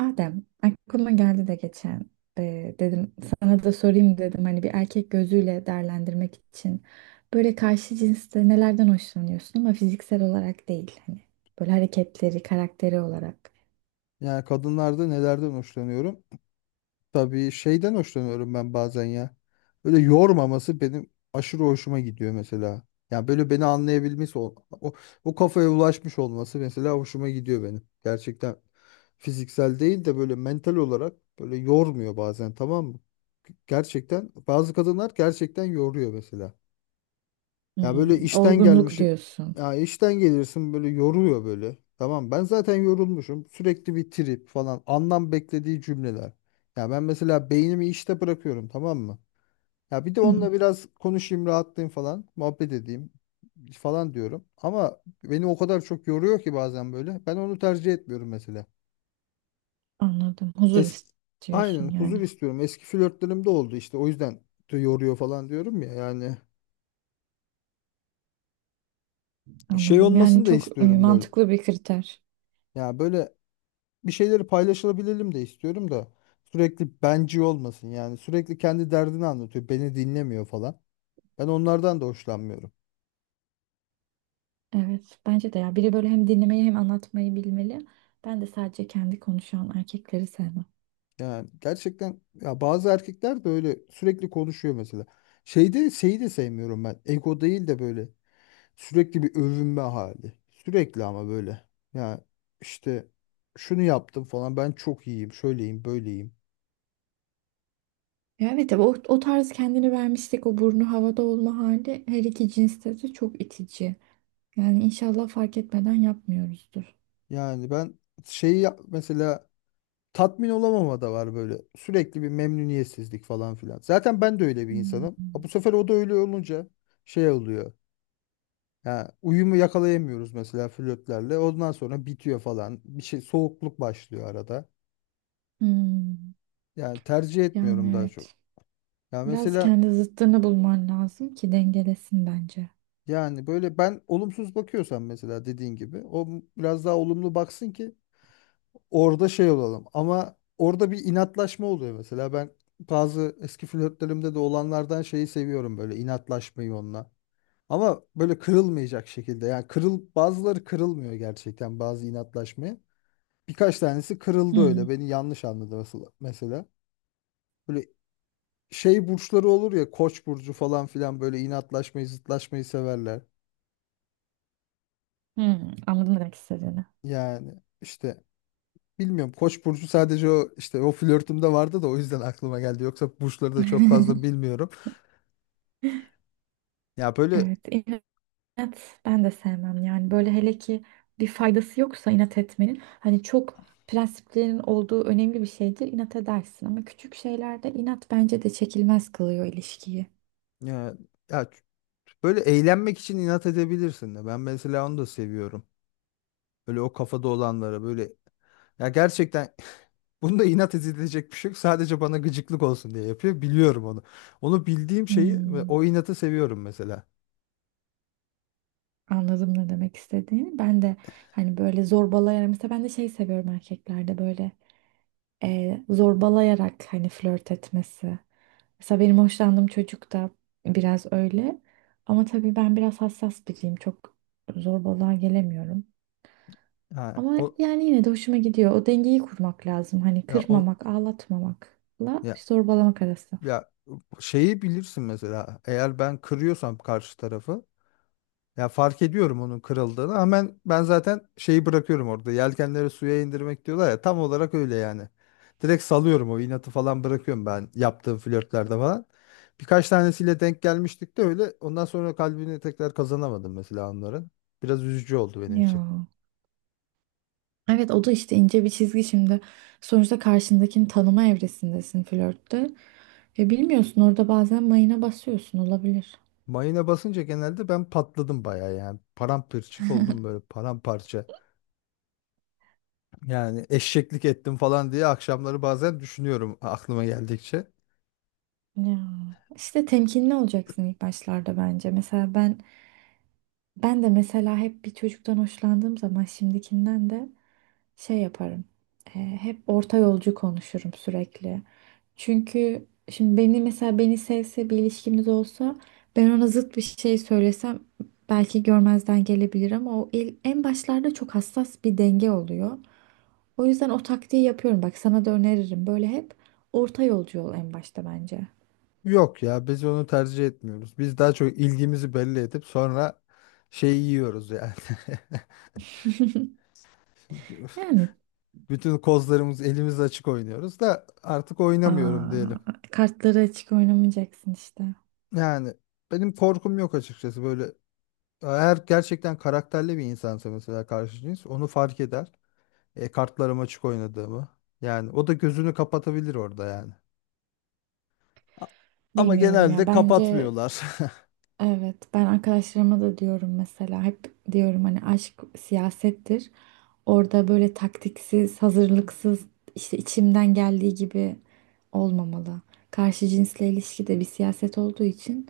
Adem, aklıma geldi de geçen dedim sana da sorayım dedim hani bir erkek gözüyle değerlendirmek için böyle karşı cinste nelerden hoşlanıyorsun ama fiziksel olarak değil hani böyle hareketleri, karakteri olarak. Yani kadınlarda nelerden hoşlanıyorum? Tabii şeyden hoşlanıyorum ben bazen ya. Böyle yormaması benim aşırı hoşuma gidiyor mesela. Yani böyle beni anlayabilmesi, o kafaya ulaşmış olması mesela hoşuma gidiyor benim. Gerçekten fiziksel değil de böyle mental olarak böyle yormuyor bazen, tamam mı? Gerçekten bazı kadınlar gerçekten yoruyor mesela. Ya böyle Hmm, işten olgunluk gelmişim. diyorsun. Ya işten gelirsin böyle yoruyor böyle. Tamam, ben zaten yorulmuşum. Sürekli bir trip falan. Anlam beklediği cümleler. Ya ben mesela beynimi işte bırakıyorum, tamam mı? Ya bir de Hmm, onunla biraz konuşayım, rahatlayayım falan. Muhabbet edeyim falan diyorum. Ama beni o kadar çok yoruyor ki bazen böyle. Ben onu tercih etmiyorum mesela. anladım. Huzur Es Aynen istiyorsun huzur yani. istiyorum. Eski flörtlerim de oldu işte. O yüzden de yoruyor falan diyorum ya. Yani şey Anladım. Yani olmasını da çok istiyorum böyle. mantıklı bir kriter. Ya böyle bir şeyleri paylaşılabilelim de istiyorum da sürekli benci olmasın yani, sürekli kendi derdini anlatıyor, beni dinlemiyor falan. Ben onlardan da hoşlanmıyorum. Evet, bence de ya biri böyle hem dinlemeyi hem anlatmayı bilmeli. Ben de sadece kendi konuşan erkekleri sevmem. Yani gerçekten ya bazı erkekler de öyle sürekli konuşuyor mesela. Şeyde şeyi de sevmiyorum ben. Ego değil de böyle sürekli bir övünme hali. Sürekli ama böyle. Yani işte şunu yaptım falan, ben çok iyiyim, şöyleyim, böyleyim. Ya evet, tabii o, o tarz kendini vermiştik, o burnu havada olma hali her iki cinste de çok itici. Yani inşallah fark etmeden yapmıyoruzdur. Yani ben şeyi yap- mesela tatmin olamama da var böyle. Sürekli bir memnuniyetsizlik falan filan. Zaten ben de öyle bir Hmm. insanım. Ha, bu sefer o da öyle olunca şey oluyor. Ya uyumu yakalayamıyoruz mesela flörtlerle. Ondan sonra bitiyor falan. Bir şey soğukluk başlıyor arada. Hmm, Yani tercih etmiyorum yani daha çok. evet. Ya Biraz mesela kendi zıttını bulman lazım ki dengelesin bence. yani böyle ben olumsuz bakıyorsam mesela dediğin gibi o biraz daha olumlu baksın ki orada şey olalım. Ama orada bir inatlaşma oluyor mesela. Ben bazı eski flörtlerimde de olanlardan şeyi seviyorum, böyle inatlaşmayı onunla. Ama böyle kırılmayacak şekilde. Yani kırıl bazıları kırılmıyor gerçekten bazı inatlaşmaya. Birkaç tanesi kırıldı Hmm, öyle. Beni yanlış anladı mesela. Böyle şey burçları olur ya, Koç burcu falan filan, böyle inatlaşmayı, zıtlaşmayı severler. hmm, anladım ne demek istediğini. Yani işte bilmiyorum. Koç burcu sadece o işte o flörtümde vardı da o yüzden aklıma geldi. Yoksa burçları da çok fazla bilmiyorum. Ya böyle Evet. Evet, ben de sevmem yani böyle hele ki bir faydası yoksa inat etmenin, hani çok prensiplerin olduğu önemli bir şeydir, inat edersin, ama küçük şeylerde inat bence de çekilmez kılıyor ilişkiyi. ya, ya, böyle eğlenmek için inat edebilirsin de. Ben mesela onu da seviyorum. Böyle o kafada olanlara böyle ya gerçekten bunda inat edilecek bir şey yok. Sadece bana gıcıklık olsun diye yapıyor. Biliyorum onu. Onu bildiğim şeyi ve Hmm, o inatı seviyorum mesela. anladım ne demek istediğini. Ben de hani böyle zorbalayarak, mesela ben de şey seviyorum erkeklerde, böyle zorbalayarak hani flört etmesi. Mesela benim hoşlandığım çocuk da biraz öyle. Ama tabii ben biraz hassas biriyim. Çok zorbalığa gelemiyorum. Ha, Ama o yani yine de hoşuma gidiyor. O dengeyi kurmak lazım. Hani ya on kırmamak, ağlatmamakla ya zorbalamak arası. ya şeyi bilirsin mesela. Eğer ben kırıyorsam karşı tarafı, ya fark ediyorum onun kırıldığını. Hemen ben zaten şeyi bırakıyorum orada. Yelkenleri suya indirmek diyorlar ya, tam olarak öyle yani. Direkt salıyorum, o inatı falan bırakıyorum ben yaptığım flörtlerde falan. Birkaç tanesiyle denk gelmiştik de öyle. Ondan sonra kalbini tekrar kazanamadım mesela onların. Biraz üzücü oldu benim için. Ya. Evet, o da işte ince bir çizgi şimdi. Sonuçta karşındakini tanıma evresindesin flörtte. Ve bilmiyorsun, orada bazen mayına basıyorsun, olabilir. Mayına basınca genelde ben patladım bayağı yani. Paramparçık oldum böyle, paramparça. Yani eşeklik ettim falan diye akşamları bazen düşünüyorum aklıma geldikçe. Ya işte temkinli olacaksın ilk başlarda bence. Mesela ben ben de mesela hep bir çocuktan hoşlandığım zaman şimdikinden de şey yaparım. Hep orta yolcu konuşurum sürekli. Çünkü şimdi beni mesela, beni sevse bir ilişkimiz olsa, ben ona zıt bir şey söylesem belki görmezden gelebilir, ama en başlarda çok hassas bir denge oluyor. O yüzden o taktiği yapıyorum. Bak sana da öneririm. Böyle hep orta yolcu ol en başta bence. Yok ya, biz onu tercih etmiyoruz. Biz daha çok ilgimizi belli edip sonra şeyi yiyoruz yani. Yani. Bütün kozlarımız elimiz açık oynuyoruz da artık oynamıyorum Aa, diyelim. kartları açık oynamayacaksın işte. Yani benim korkum yok açıkçası böyle. Eğer gerçekten karakterli bir insansa mesela karşı cins onu fark eder. Kartlarım açık oynadığımı. Yani o da gözünü kapatabilir orada yani. A- Ama Bilmiyorum ya. genelde Bence kapatmıyorlar. evet. Ben arkadaşlarıma da diyorum mesela. Hep diyorum hani aşk siyasettir. Orada böyle taktiksiz, hazırlıksız, işte içimden geldiği gibi olmamalı. Karşı cinsle ilişki de bir siyaset olduğu için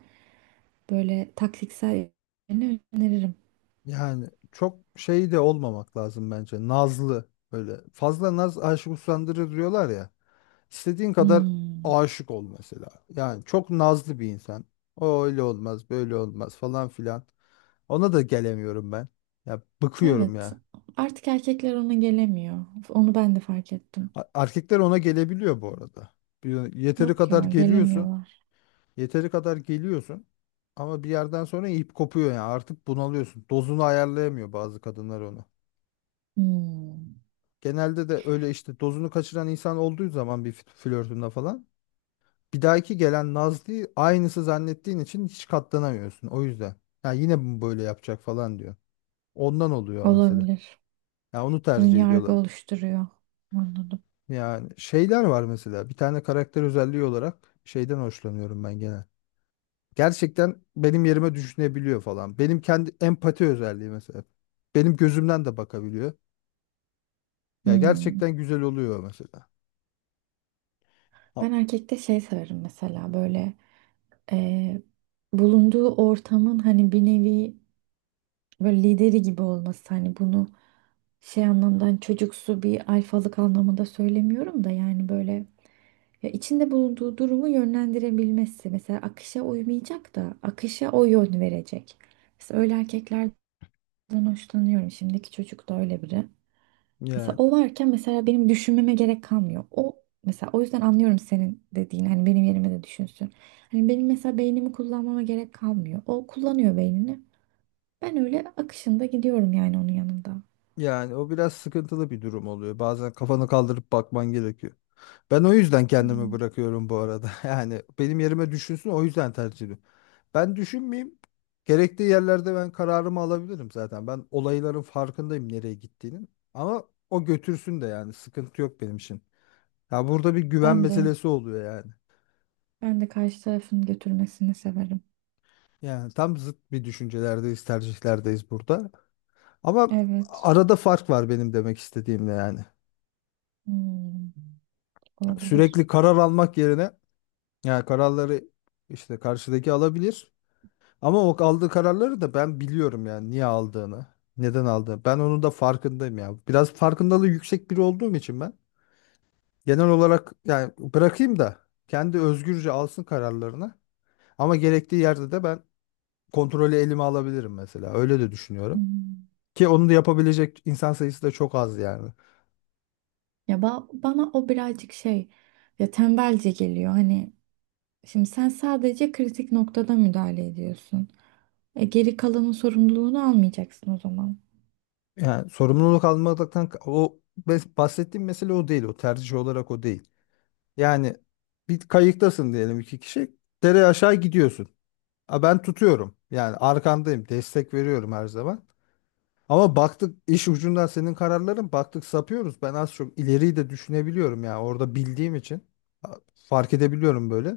böyle taktiksel yönünü öneririm. Yani çok şey de olmamak lazım bence. Nazlı böyle. Fazla naz aşık usandırır diyorlar ya. İstediğin kadar Hmm. aşık ol mesela. Yani çok nazlı bir insan. O öyle olmaz, böyle olmaz falan filan. Ona da gelemiyorum ben. Ya bıkıyorum Evet. ya. Artık erkekler ona gelemiyor. Onu ben de fark ettim. Erkekler ona gelebiliyor bu arada. Yeteri Yok kadar ya, geliyorsun. gelemiyorlar. Yeteri kadar geliyorsun. Ama bir yerden sonra ip kopuyor yani. Artık bunalıyorsun. Dozunu ayarlayamıyor bazı kadınlar onu. Hmm. Genelde de öyle işte, dozunu kaçıran insan olduğu zaman bir flörtünde falan, bir dahaki gelen Nazlı'yı aynısı zannettiğin için hiç katlanamıyorsun. O yüzden. Ya yine mi böyle yapacak falan diyor. Ondan oluyor mesela. Olabilir. Ya onu Ön tercih yargı ediyorlar. oluşturuyor. Anladım. Yani şeyler var mesela. Bir tane karakter özelliği olarak şeyden hoşlanıyorum ben genel. Gerçekten benim yerime düşünebiliyor falan. Benim kendi empati özelliği mesela. Benim gözümden de bakabiliyor. Ya Hmm. gerçekten güzel oluyor mesela. Ha, Ben erkekte şey severim, mesela böyle e, bulunduğu ortamın hani bir nevi böyle lideri gibi olması, hani bunu şey anlamdan, çocuksu bir alfalık anlamında söylemiyorum da, yani böyle ya içinde bulunduğu durumu yönlendirebilmesi, mesela akışa uymayacak da akışa o yön verecek. Mesela öyle erkeklerden hoşlanıyorum. Şimdiki çocuk da öyle biri. Mesela Ya o varken mesela benim düşünmeme gerek kalmıyor. O mesela, o yüzden anlıyorum senin dediğin hani benim yerime de düşünsün. Hani benim mesela beynimi kullanmama gerek kalmıyor. O kullanıyor beynini. Ben öyle akışında gidiyorum yani onun yanında. Yani o biraz sıkıntılı bir durum oluyor. Bazen kafanı kaldırıp bakman gerekiyor. Ben o yüzden kendimi Hmm. bırakıyorum bu arada. Yani benim yerime düşünsün, o yüzden tercih ediyorum. Ben düşünmeyeyim. Gerektiği yerlerde ben kararımı alabilirim zaten. Ben olayların farkındayım, nereye gittiğinin. Ama o götürsün de yani sıkıntı yok benim için. Ya burada bir güven Ben de meselesi oluyor yani. ben de karşı tarafın götürmesini severim. Yani tam zıt bir düşüncelerdeyiz, tercihlerdeyiz burada. Ama Evet. arada fark var benim demek istediğimle yani. Hmm. Sürekli Olabilir. karar almak yerine yani kararları işte karşıdaki alabilir. Ama o aldığı kararları da ben biliyorum, yani niye aldığını, neden aldığını. Ben onun da farkındayım ya. Biraz farkındalığı yüksek biri olduğum için ben genel olarak yani bırakayım da kendi özgürce alsın kararlarını. Ama gerektiği yerde de ben kontrolü elime alabilirim mesela. Öyle de düşünüyorum. Hmm. Ki onu da yapabilecek insan sayısı da çok az yani. Ya ba- bana o birazcık şey, ya tembelce geliyor. Hani şimdi sen sadece kritik noktada müdahale ediyorsun. Geri kalanın sorumluluğunu almayacaksın o zaman. Yani sorumluluk almaktan o bahsettiğim mesele o değil. O tercih olarak o değil. Yani bir kayıktasın diyelim, iki kişi. Dere aşağı gidiyorsun. Ha, ben tutuyorum. Yani arkandayım. Destek veriyorum her zaman. Ama baktık iş ucundan senin kararların baktık sapıyoruz. Ben az çok ileriyi de düşünebiliyorum ya. Orada bildiğim için ha, fark edebiliyorum böyle.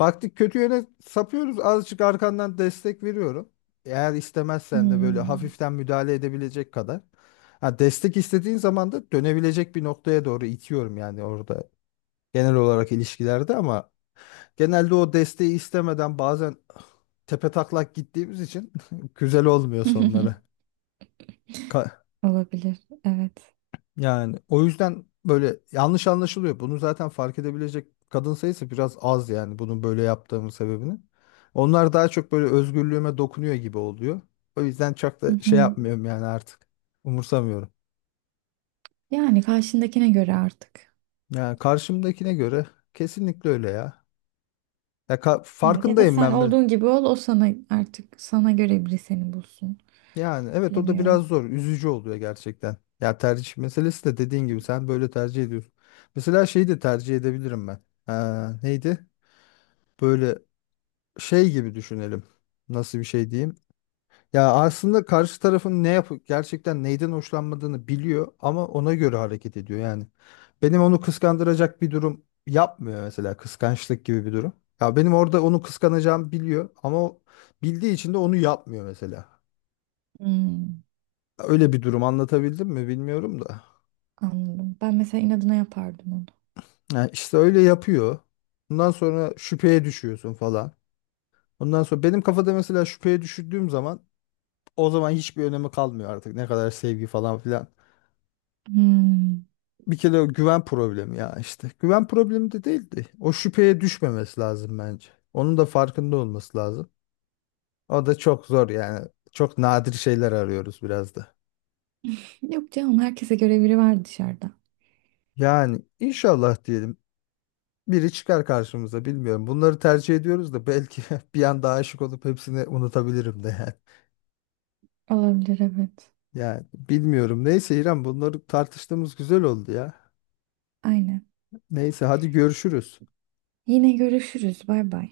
Baktık kötü yöne sapıyoruz. Azıcık arkandan destek veriyorum. Eğer istemezsen de böyle Hmm. hafiften müdahale edebilecek kadar. Ha, destek istediğin zaman da dönebilecek bir noktaya doğru itiyorum yani orada genel olarak ilişkilerde ama genelde o desteği istemeden bazen tepetaklak gittiğimiz için güzel olmuyor sonları. Ka- Olabilir. Evet. Yani o yüzden böyle yanlış anlaşılıyor. Bunu zaten fark edebilecek kadın sayısı biraz az yani, bunun böyle yaptığımın sebebini. Onlar daha çok böyle özgürlüğüme dokunuyor gibi oluyor. O yüzden çok Hı da şey hı. yapmıyorum yani artık. Umursamıyorum. Yani karşındakine göre artık. Yani karşımdakine göre kesinlikle öyle ya. Ya Evet, ya da farkındayım sen ben be. olduğun gibi ol, o sana artık, sana göre biri seni bulsun. Yani evet, o da Bilemiyorum. biraz zor. Üzücü oluyor gerçekten. Ya tercih meselesi de dediğin gibi sen böyle tercih ediyorsun. Mesela şeyi de tercih edebilirim ben. Neydi? Böyle şey gibi düşünelim. Nasıl bir şey diyeyim? Ya aslında karşı tarafın ne yapıp gerçekten neyden hoşlanmadığını biliyor ama ona göre hareket ediyor yani. Benim onu kıskandıracak bir durum yapmıyor mesela, kıskançlık gibi bir durum. Ya benim orada onu kıskanacağımı biliyor ama o bildiği için de onu yapmıyor mesela. Hmm. Öyle bir durum, anlatabildim mi bilmiyorum da. Anladım. Ben mesela inadına yapardım onu. Yani işte öyle yapıyor. Ondan sonra şüpheye düşüyorsun falan. Ondan sonra benim kafada mesela şüpheye düşürdüğüm zaman o zaman hiçbir önemi kalmıyor artık. Ne kadar sevgi falan filan. Hmm. Bir kere o güven problemi ya işte. Güven problemi de değildi. O şüpheye düşmemesi lazım bence. Onun da farkında olması lazım. O da çok zor yani. Çok nadir şeyler arıyoruz biraz da. Yok canım, herkese göre biri var dışarıda. Yani inşallah diyelim. Biri çıkar karşımıza bilmiyorum. Bunları tercih ediyoruz da belki bir anda aşık olup hepsini unutabilirim de yani. Olabilir, evet. Yani bilmiyorum. Neyse İrem, bunları tartıştığımız güzel oldu ya. Aynen. Neyse hadi görüşürüz. Yine görüşürüz. Bay bay.